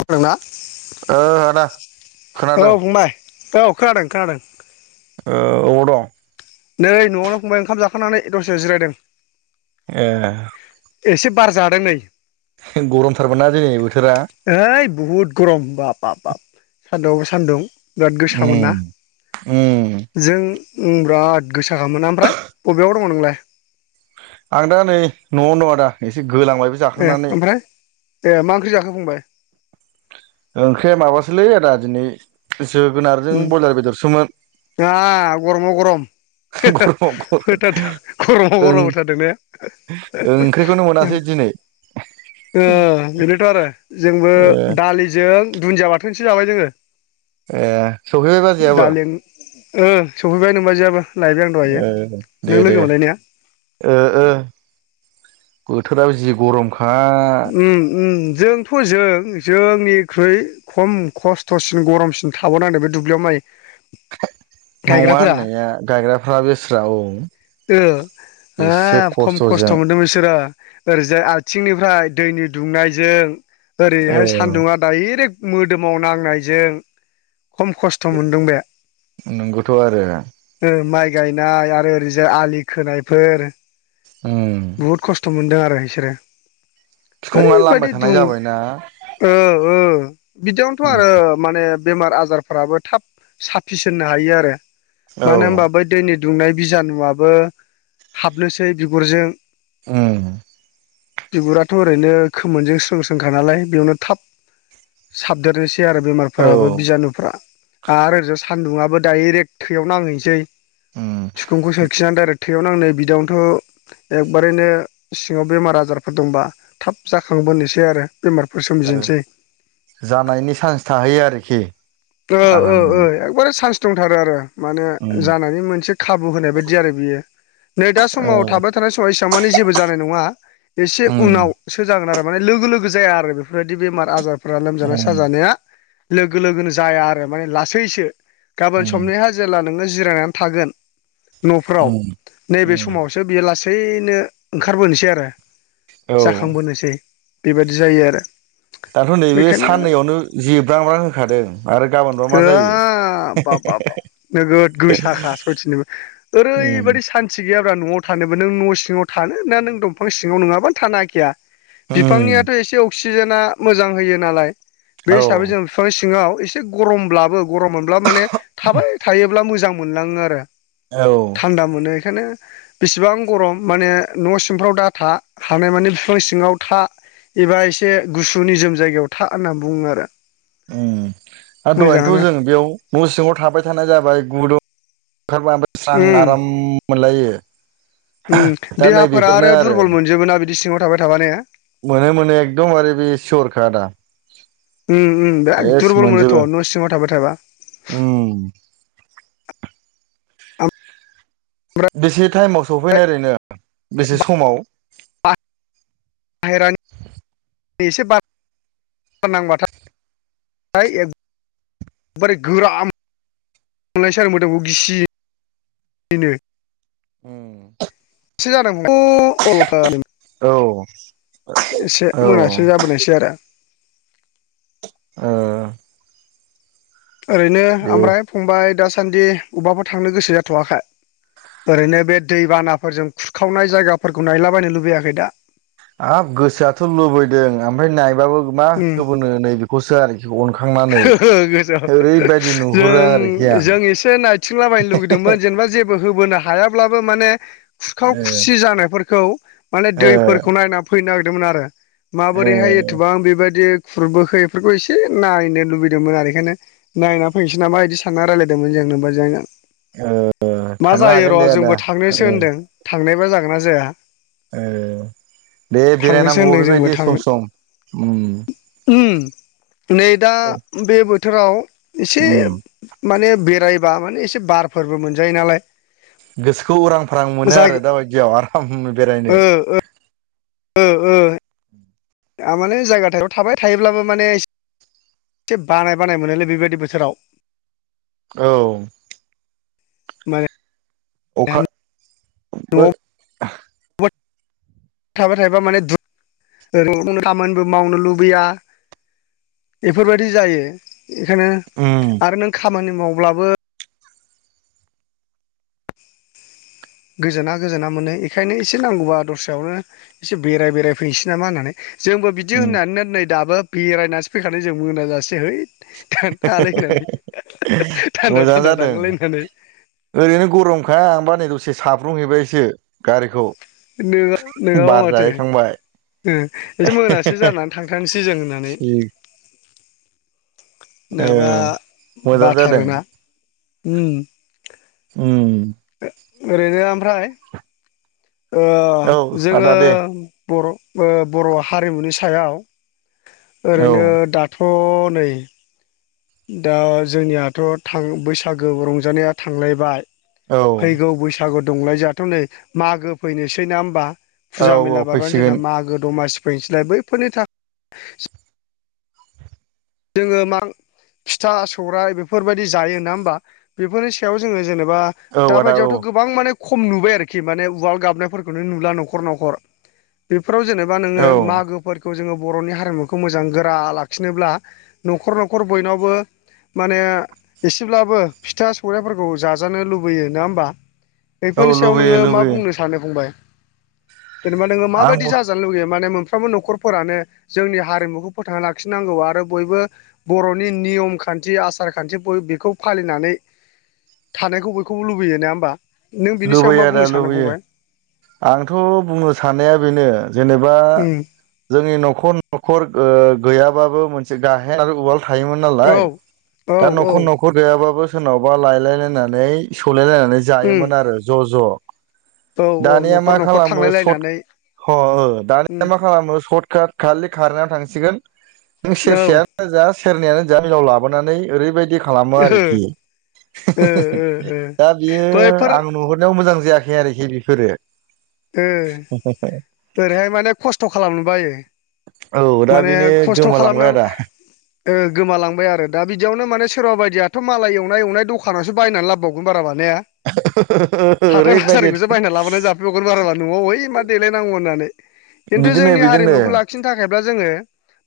खोनादोंना? ओ आदा औ खोनादों फंबाय औ खोनादों खोनादों। ओ ओबाव दं? नै न'आवनो फंबाय ओंखाम जाखांनानै दसे जिरायदों। ए। एसे बार जादों नै गरमथारबो ना दिनि बोथ ओइ बुहुद गरम बाब बाब बाब सान्दुंआव सान्दुं बिराद गोसामोना उम उम जों बिराद गोसाखोना ओमफ्राय बबेयाव दङ नोंलाय आं दा नै न'आवनो दङ आदा एसे गोलांबायबो ए जाखांनानै ओमफ्राय ए मा ओंख्रि जाखोफंबाय ओंख्रिया माबासोलै आदा दिनै उम जोगोनारजों ब्रयलार बेदरसोमोन। आ गरमाव [unintelligible] गरमाव गर होथारदों गरमाव ओं गरम होथारदों ने ओंख्रिखौनो मोनासै दिनै ओ बेनोथ' आरो जोंबो ओ दालिजों दुन्दिया बाथोनसो जाबाय जोङो। ए सफैबाय बाजैयाबो दालि ओ सफैबाय नोमबाजैयाबो लायबाय आं दहायो ए नों दे लोगो दे मोनलायनाया ओ ओ बोथोराव जि गरमखा ओम ओम जोंथ' जों जोंनिख्रुइ खम खस्थ'सिन गरमसिन थाबावनांदों बे दुब्लियाव माइ नङा गायग्राफोरा होननाया गायग्राफ्रा बेस्रा औ ओ बेसे हाब खम खस्थ' खस्थ'जों मोनदों बिसोरो ओरैजाय आथिंनिफ्राय दैनि दुंनायजों ओरैहाय औ सान्दुंङा डायरेक्ट मोदोमाव नांनायजों खम खस्थ' मोनदों बे नंगौथ' आरो ओ माइ गायनाय आरो ओरैजाय आलि खोनायफोर उम बुहुद खस्थ' मोनदों आरो बिसोरो बिखुङा लामबाय ओरैबायदि थानाय दुं जाबायना ओ ओ बिदियावनोथ' उम आरो माने बेमार आजारफ्राबो थाब साफिसोननो हायो आरो मानो औ होमबा बै दैनि दुंनाय बिजानुआबबो हाबनोसै बिगुरजों ओम बिगुराथ' ओरैनो खोमोनजों स्रों स्रोंखा नालाय बेयावनो थाब साबदेरनोसै सै आरो औ बेमारफोराबो बिजानुफ्रा आरो ओरैजा सानदुंआबो डाइरेक्ट थैयाव नांहैसै उम सिखुंखौ सोरखिनानै डाइरेक्ट थैयाव नांनो बिदियावनोथ' एखबारैनो सिङाव बेमार आजारफोर दंबा थाब जाखांबोनोसै आरो बेमारफोर सोमजिनोसै जानायनि चान्स थाहैयो आरोखि ओ ओ आरामनो ओ एकबारे चान्स दंथारो आरो माने उम जानानै मोनसे खाबु होनाय बायदि आरो बियो नै दा औ समाव थाबाय थानाय समाव माने जेबो जानाय नङा एसे उम उनावसो जागोन आरो लोगो लोगो जाया आरो बेफोरबायदि बेमार आजारफोरा लोमजानाय उम साजानाया लोगो लोगोनो जाया आरो माने लासैसो गाबोन उम समनिहा जेब्ला नोङो जिरायनानै थागोन। न'फोराव उम नैबे उम समावसो बियो लासैनो ओंखारबोनोसै आरो औ जाखांबोनोसै बेबायदि जायो आरो दाथ' नैबे बेखायनो साननैयावनो जेब्रांब्रां होखादों आरो गाबोनबा मा जायो होब बाब बाब नोगोद गोसाखा सयथिनिबो उम ओरैबायदि सान्थि गैया न'आव थानोबो नों न' सिङाव थानो ना नों दंफां सिङाव नङाबानो थानो हाखाया उम बिफांनियाथ' एसे अक्सिजेना मोजां होयो नालाय बे औ हिसाबै जों बिफां एसे गरमब्लाबो गरम मोनब्ला माने थाबाय थायोब्ला मोजां मोनलाङो आरो औ थान्दा मोनो यानो बेसेबां गरम माने न'सिंफ्राव दा था हानायमानि फिफां सिङाव था एबा एसे गुसु निजोम जायगायाव था होनना बुङो आरो। ओ दहायनोथ' मोजाङानो जों बेयाव न'सिङाव थाबाय थानाय जाबाय गुदुं ओंखारबा ओमफ्राय स्रां उम आराम मोनलायो। उम दा देहाफोरा नैबेफोरनो आरो दुरबल मोनजोबो ना बिदि सिङाव थाबाय थाबा ने? मोनो मोनो एकदमबारे बे सिउरखा आदा। उम उम बिराद सेस दुरबल मोनोथ' मोनजोबो न' सिङाव थाबाय थाबा। उम ओमफ्राय बेसे टाइमाव सफैनाय ओरैनो बेसे समाव? बाहेरानि एसे बार नांबाथाय ओफ्राय एखबारे गोराआ मोन मोनलायसै आरो मोदोमखौ गिसिनो उम। [unintelligible] औ। एसे औ ओ मोनासो जाबोनायसै आरो। ओ। ओरैनो ओमफ्राय फंबाय दासान्दि अबबाफोरा थांनो गोसो जाथ'वाखै? ओरैनो बे दैबानाफोरजों खुरखावनाय जायगाफोरखौ नायलाबायनो लुबैयाखै दा? आब गोसोआथ' लुबैदों ओमफ्राय नायबाबो मा उम होबोनो नै बेखौसो आरोखि अनखांनानै गोसो ओरैबायदि नुहुरो आरोखि । जों जों एसे नायथिंलाबायनो लुुबैदोंमोन जेनेबा जेबो होबोनो हायाब्लाबो माने खुरखाव ओ खुरसि जानायफोरखौ माने ओ दैफोरखौ नायना फैनो नागिरदोमोन आरो माबोरैहाय ओ एथबां बे बादि खुरबोखो एफोरखो एसे नायनो लैबैदोंमोन आरो एखायनो नायनानै फैसै नामा बिदि सान रायलाय मा थांनो जायो हागोन र' दे आदा जोंबो थांनोसो ओ होनदों थांनाय जागोन ना जाया। ओ दे थांनोसो बेरायनांगौ होनदों जोंबो बेबायदि थांनो सम सम उम। उम नै दा बे बोथोराव एसे उम माने बेरायबा माने एसे बारफोरबो मोनजायो नालाय। गोसोखौ उरां फारां मोनो जाय आरो दाबायदियाव आराम बेरायनो। ओ ओ ओ। आमाने जायगा थाय थाबाय थायोब्लाबो माने एसे एसे बानाय बानाय मोनोलै बेबायदि बोथोराव। औ। माने अखा बो न'आवबो थाबाय थायाबा माने दु खामानिबो मावनो लुबैया एफोरबायदि जायो एखायनो उम आरो नों खामानि मावब्लाबो गोजोना गोजोना मोनो एखायनो एसे नांगौबा दस्रायावनो एसे बेराय बेराय फैसै नामा होननानै जोंबो बिदि उम होननानै नै दाबो बेरायनासो फैखानाय जों मोनाजासे है । थोद थाङालै होननानै थान्दा मोजां थान्दा जादों थांगोनलै होननानै । ओरैनो गरमखा आंबा नै दसे साब्रुंहैबायसो गारिखौ । नोङा नोङाबा माथो। ओ एसे मोनासो जानानै थांथारनोसै जों होननानै ओ नोङाबा मोजां जादों बाथारोना उम। उम ओरैनो ओमफ्राय ओ औ जोङो आदा दे बर' बर' हारिमुनि सायाव औ ओरैनो दाथ' नै दा जोंनियाथ' थां बैसागो रंजानाया थांलायबाय औ फैगौ बैसागु दंलाय जोङाथ' नै मागो फैनोसै नोङा होमबा? औ फुजा औ मेला बारबानो जोंना फैसिगोन मागो दमासि फैनोसैलाय बैफोरनि थाख जोङो मा फिथा सौराइ बेफोरबायदि जायो ना होमबा बेफोरनि सायाव जोङो जेनेब बा औ दा आदा औ बायदियावथ' गोबां माने खम नुबाय आरोखि माने उवाल गाबनायफोरखौनो नुला न'खर न'खर बे फोराव जेनेबा औ नोङो मागोफोरखौ जोङो बर'नि हारिमुखौ मोजां गोरा लाखिनोब्ला न'खर न'खर बयनावबो माने एसेब्लाबो फिथा सौराइफोरखौ जाजानो लुबैयो। नोङा होमबा? औ बेफोरनि सायाव लुबैयो नोङो मा लुबैयो बुंनो सानो फंबाय? जेनेबा नोङो माबादि आंबो जाजानो लुुबै माने मो फ्रोमबो न'खरफोरानो जोंनि हारिमुखौ फोथांना लाखिनांगौ आरो बयबो बर'नि नियम खान्थि आसार खान्थि बय बेखौ फालिनानै थानायखौ बयखौबो लुबैयो। नोङा होमबा? नों बिनि सायाव मा लुबैयो आदा बुंनो सानो लुबैयो फंबाय आंथ' बुंनो साननाया बेनो जेनेबा उम जोंनि न'खर न'खर ओ गैयाबाबो मोनसे गाहेन आरो उवाल थायोमोन औ नालाय औ दा औ न'खर न'खर गैयाबाबो सोरनावबा लायलाय लायनानै सौलाय लायनानै उम मोन आरो ज' ज' औ औ दानिया न'खर मा न'खर खालामो सथ थांलायलायनानै ह हो दानिया उम मा खालामो सथ काट खालि खारनायाव थांसिगोन नों औ सेरसेयानो जा सेरनैयानो जा मिलाव लाबोनानै ओरैबायदि खालामो आरोखि ओ ओ [unintelligible] ओ दा बियो बैफोर हरनायाव मोजां जायाखै आरोखि बेफोरो। ओ ओरैहाय माने खस्थ' खालामनो बायो। औ दा माने बेनो खस्थ' खालामनो गोमालांबाय आदा ओ गोमालांबाय आरो दा बिदियावनो माने सोरबा बायदिया दाथ' मालाय एवनाय एवनाय दखानासो बायनानै लाबोबावगोन बाराबा ने हाथाय ओरैबायदि बाजारखौसो बायना लाबोना जा बाराबा न'आव है मा देलाय नांगौ होननानै खिन्थु बिदिनो जोंनि बिदिनो हरिमुखौ लाखिनो थाखायब्ला जोङो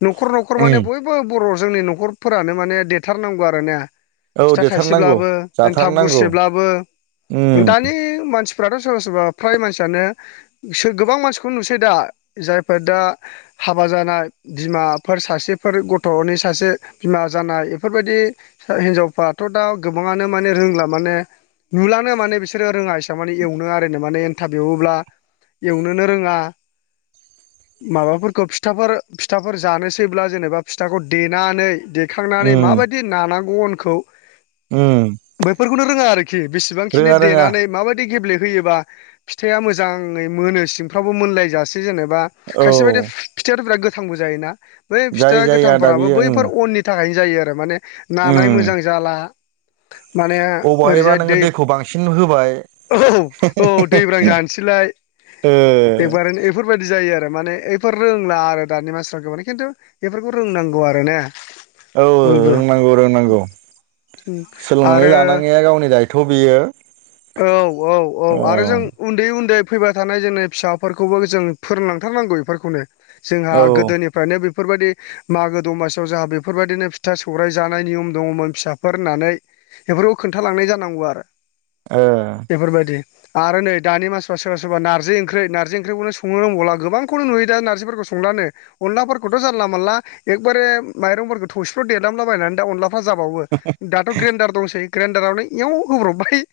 न'खर न'खर उम माने बयबो बर' जोंनि न'खरफोरानो माने देथारनांगौ आरोने औ फिथा देथारनांगौ थाइसेब्लाबो एनथाब जाथारनांगौ गुरसेब्लाबो उम दानि मानसि फ्राथ' सोरबा सोरबा फ्राय मानसियानो सो गोबां मानसिखौनो नुसै दा जायफ्रा दा हाबा जानाय बिमाफोर सासेफोर गथ'नि सासे बिमा जानाय बेफोरबायदि फिसा हिनजावफा थ' दा गोबाङानो माने रोंला माने नुलानो माने बिसोरो रोङा इसिबां मानि एवनो आरोनो माने एनथाब एवोब्ला एवनोनो रोङा। माबाफोरखौ फिथाफोर फिथाफोर जानोसैब्ला जेनेबा फिथाखौ देनानै दे खांनानै उम माबादि नानांगौ अनखौ उम। बेफोरखौनो रोङा आरोखि बेसेबांखिनि रोङा रोङा देनानै माबायदि गेब्लेहोयोबा फिथाआ मोजाङै मोनो सिंफ्रावबो मोनलायजासे जेनेबा औ खायसे बायदि फि-फिथाआथ' बिराद गो थांबो जायोना बै जाय फिथा जाय आदा गोथांफोराबो बियो उम बैफोर अननि थाखायनो जायो आरो माने उम नानाय मोजां जाला माने अबहायबा ओरैजाय नोङो दै दैखौ बांसिन होबाय [unintelligible] औ औ गोथां जानसैलाय ओ एकबारेनो एफोरबायदि जाय यो आरो माने एफोर रोंला आरो दानि मानसिफोरा गोबां खिन्थु बेफोरखौ रोंनांगौ आरोना। औ रोंनांगौ रोंनांगौ। सोलोंनानै आरो लानाङैया गावनि दायथ' बियो‌। औ औ औ आरो जों उन्दै उन्दै फैबाय थानाय जोंनि फिसाफोरखौबो जों फोरोंलांथारनांगौ इफोरखौनो। जोंहा औ ओ गोदोनिफ्रायनो बि फोरबायदि मागो दमासियाव जोहा बेफोरबायदिनो फिथा सौराइ जानाय नियम दङमोन फिसाफोर होननानै। बेफोरखौ खोन्थालांनाय जानांगौ आरो [inaudible] ओ बेफोरबायदि आरो नै दानि मानसिफ्रा सोरबा सोरबा नारजि ओंख्रै नारजि ओंख्रैखौनो संनो रोंबावला गोबांखौनो नुयो दा नारजिफोरखौ संलानो अनलाफोरखौथ' जानला मानला एकबारे माइरंफोरखौ थौसिफ्राव देदामलाबायनानै दा अनला जाबावो दाथ' ग्रेन्डार दंसै ग्रेन्डारावनो एव होब्रबबाय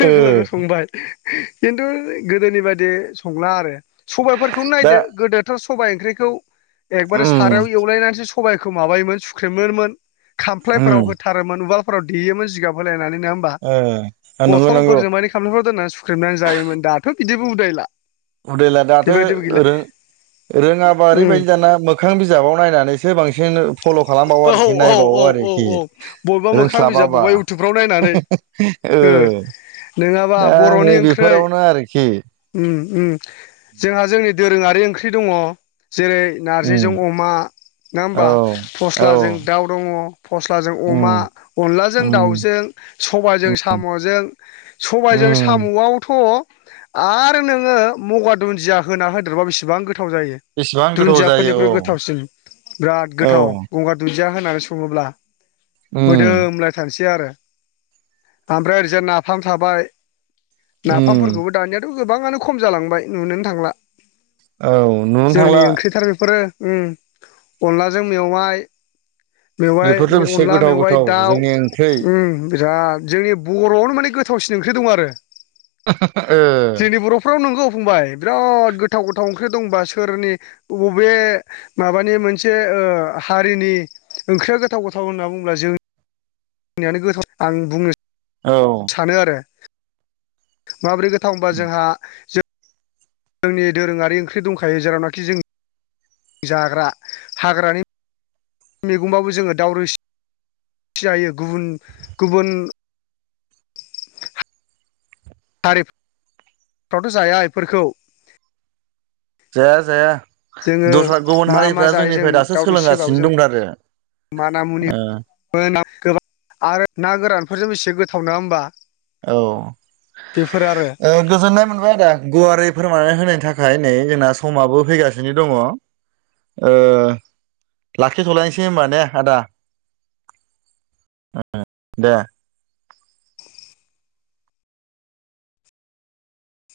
लोगो लोगो संबाय । खिन्थु गोदोनि बायदि संला आरो सबायफोरखौनो दा नायदो गोदोथ' सबाइ ओंख्रिखौ एकबारे उम सारायाव एवलायनानैसो सबाइखौ माबायोमोन सुख्रेमोमोन । उम खामफ्लायफोराव होथारोमोन उवालफोराव देयोमोन जिगाब होलायनानै नोंङा होमबा । ओ नंगौ नंगौ बथलफोरजों माने खामलाफोर दोननानै सुख्रेमनानै जायोमोन दाथ' बिदिबो उदायला । उदायलाय दाथो रों रोङाबा उम ओरैबायदि दाना मोखां बिजाबाव नायनानैसो बांसिन फल' खालामबावो औ आरोखि औ औ नायबावो औ आरोखि औ बबेबा मोखां बिजाब रोंस्लाबाबा बबेबा इउटुबफ्राव [unintelligible] ओ ओ नोङाबा बर'नि ओंख्रै आरोखि उम उम जोंहा जोंनि दोरोङारि ओंख्रि दङ जेरै उम नारजिजों अमा नोङा औ होमबा । औ फस्लाजों दाउ दङ । फस्लाजों अमा उम अनलाजों उम दाउजों सबाइजों साम'जों सबायजों जों उम साम'आवथ' आरो नोङो मगा दुन्दिया होना होदेरबा बेसेबां गो थाव जायो बेसेबां गोथाव जायो दुन्दियाफोरनिख्रुइ औ गोथावसिन बिराद औ गोथाव गंगार दुन्दिया होनानै सङोब्ला उम मोदोमलायथारनोसै आरो । आमफ्राय ओरैजाय नाफाम थाबाय उम नाफामफोरखौबो दानियाथ' गोबाङानो खम जालांबाय नुनोनो थांला औ नुनो जोंनि थांला ओंख्रिथार बेफोरो । उम अनलाजों मेवाय मेवाइ बेफोरथ' बेसे अनला गोथाव मेवाइ गोथाव दाउ जोंनि ओंख्रै उम बिराद जोंनि बर'आवनो माने गोथावसिन ओंख्रि दं आरो । ओ जोंनि बर'फ्राव नोंगौ फंबाय बिराद गोथाव गोथाव ओं ख्रिफोर दंबा सोरनि अबे माबानि मोनसे ओ हारिनि ओंख्रिया गोथाव गोथाव होनना बुंब्ला जों जोंनियानो गोथाव आं बुंनो औ सानो आरो माबोरै गोथाव होनबा जोंहा जों जोंनि दोरोङारि ओंख्रि दंखायो जेरावनाखि जों जाग्रा हाग्रानि मेगंबाबो जोङो दाउ रोसि जायो गुबुन गुबुन हारिफ्राथ' जाया इफोरखौ । जाया जाया दस्रा गुबुन मा मा हारिफ्रा जायो जोंनिफ्राय दासो सोलोंगासिनो दंथारो । मान मुनि [unintelligible] गोबां आरो ना गोरानफोरजों एसे गोथाव नङा होमबा । औ ओ गोजोननाय मोनबाय आदा गुवारै फोरमायनानै होनायनि थाखाय नै जोंना समाबो फैगासिनो दङ ओ लाखिथ'लायनोसै होमबा नेे आदा । [unintelligible] दे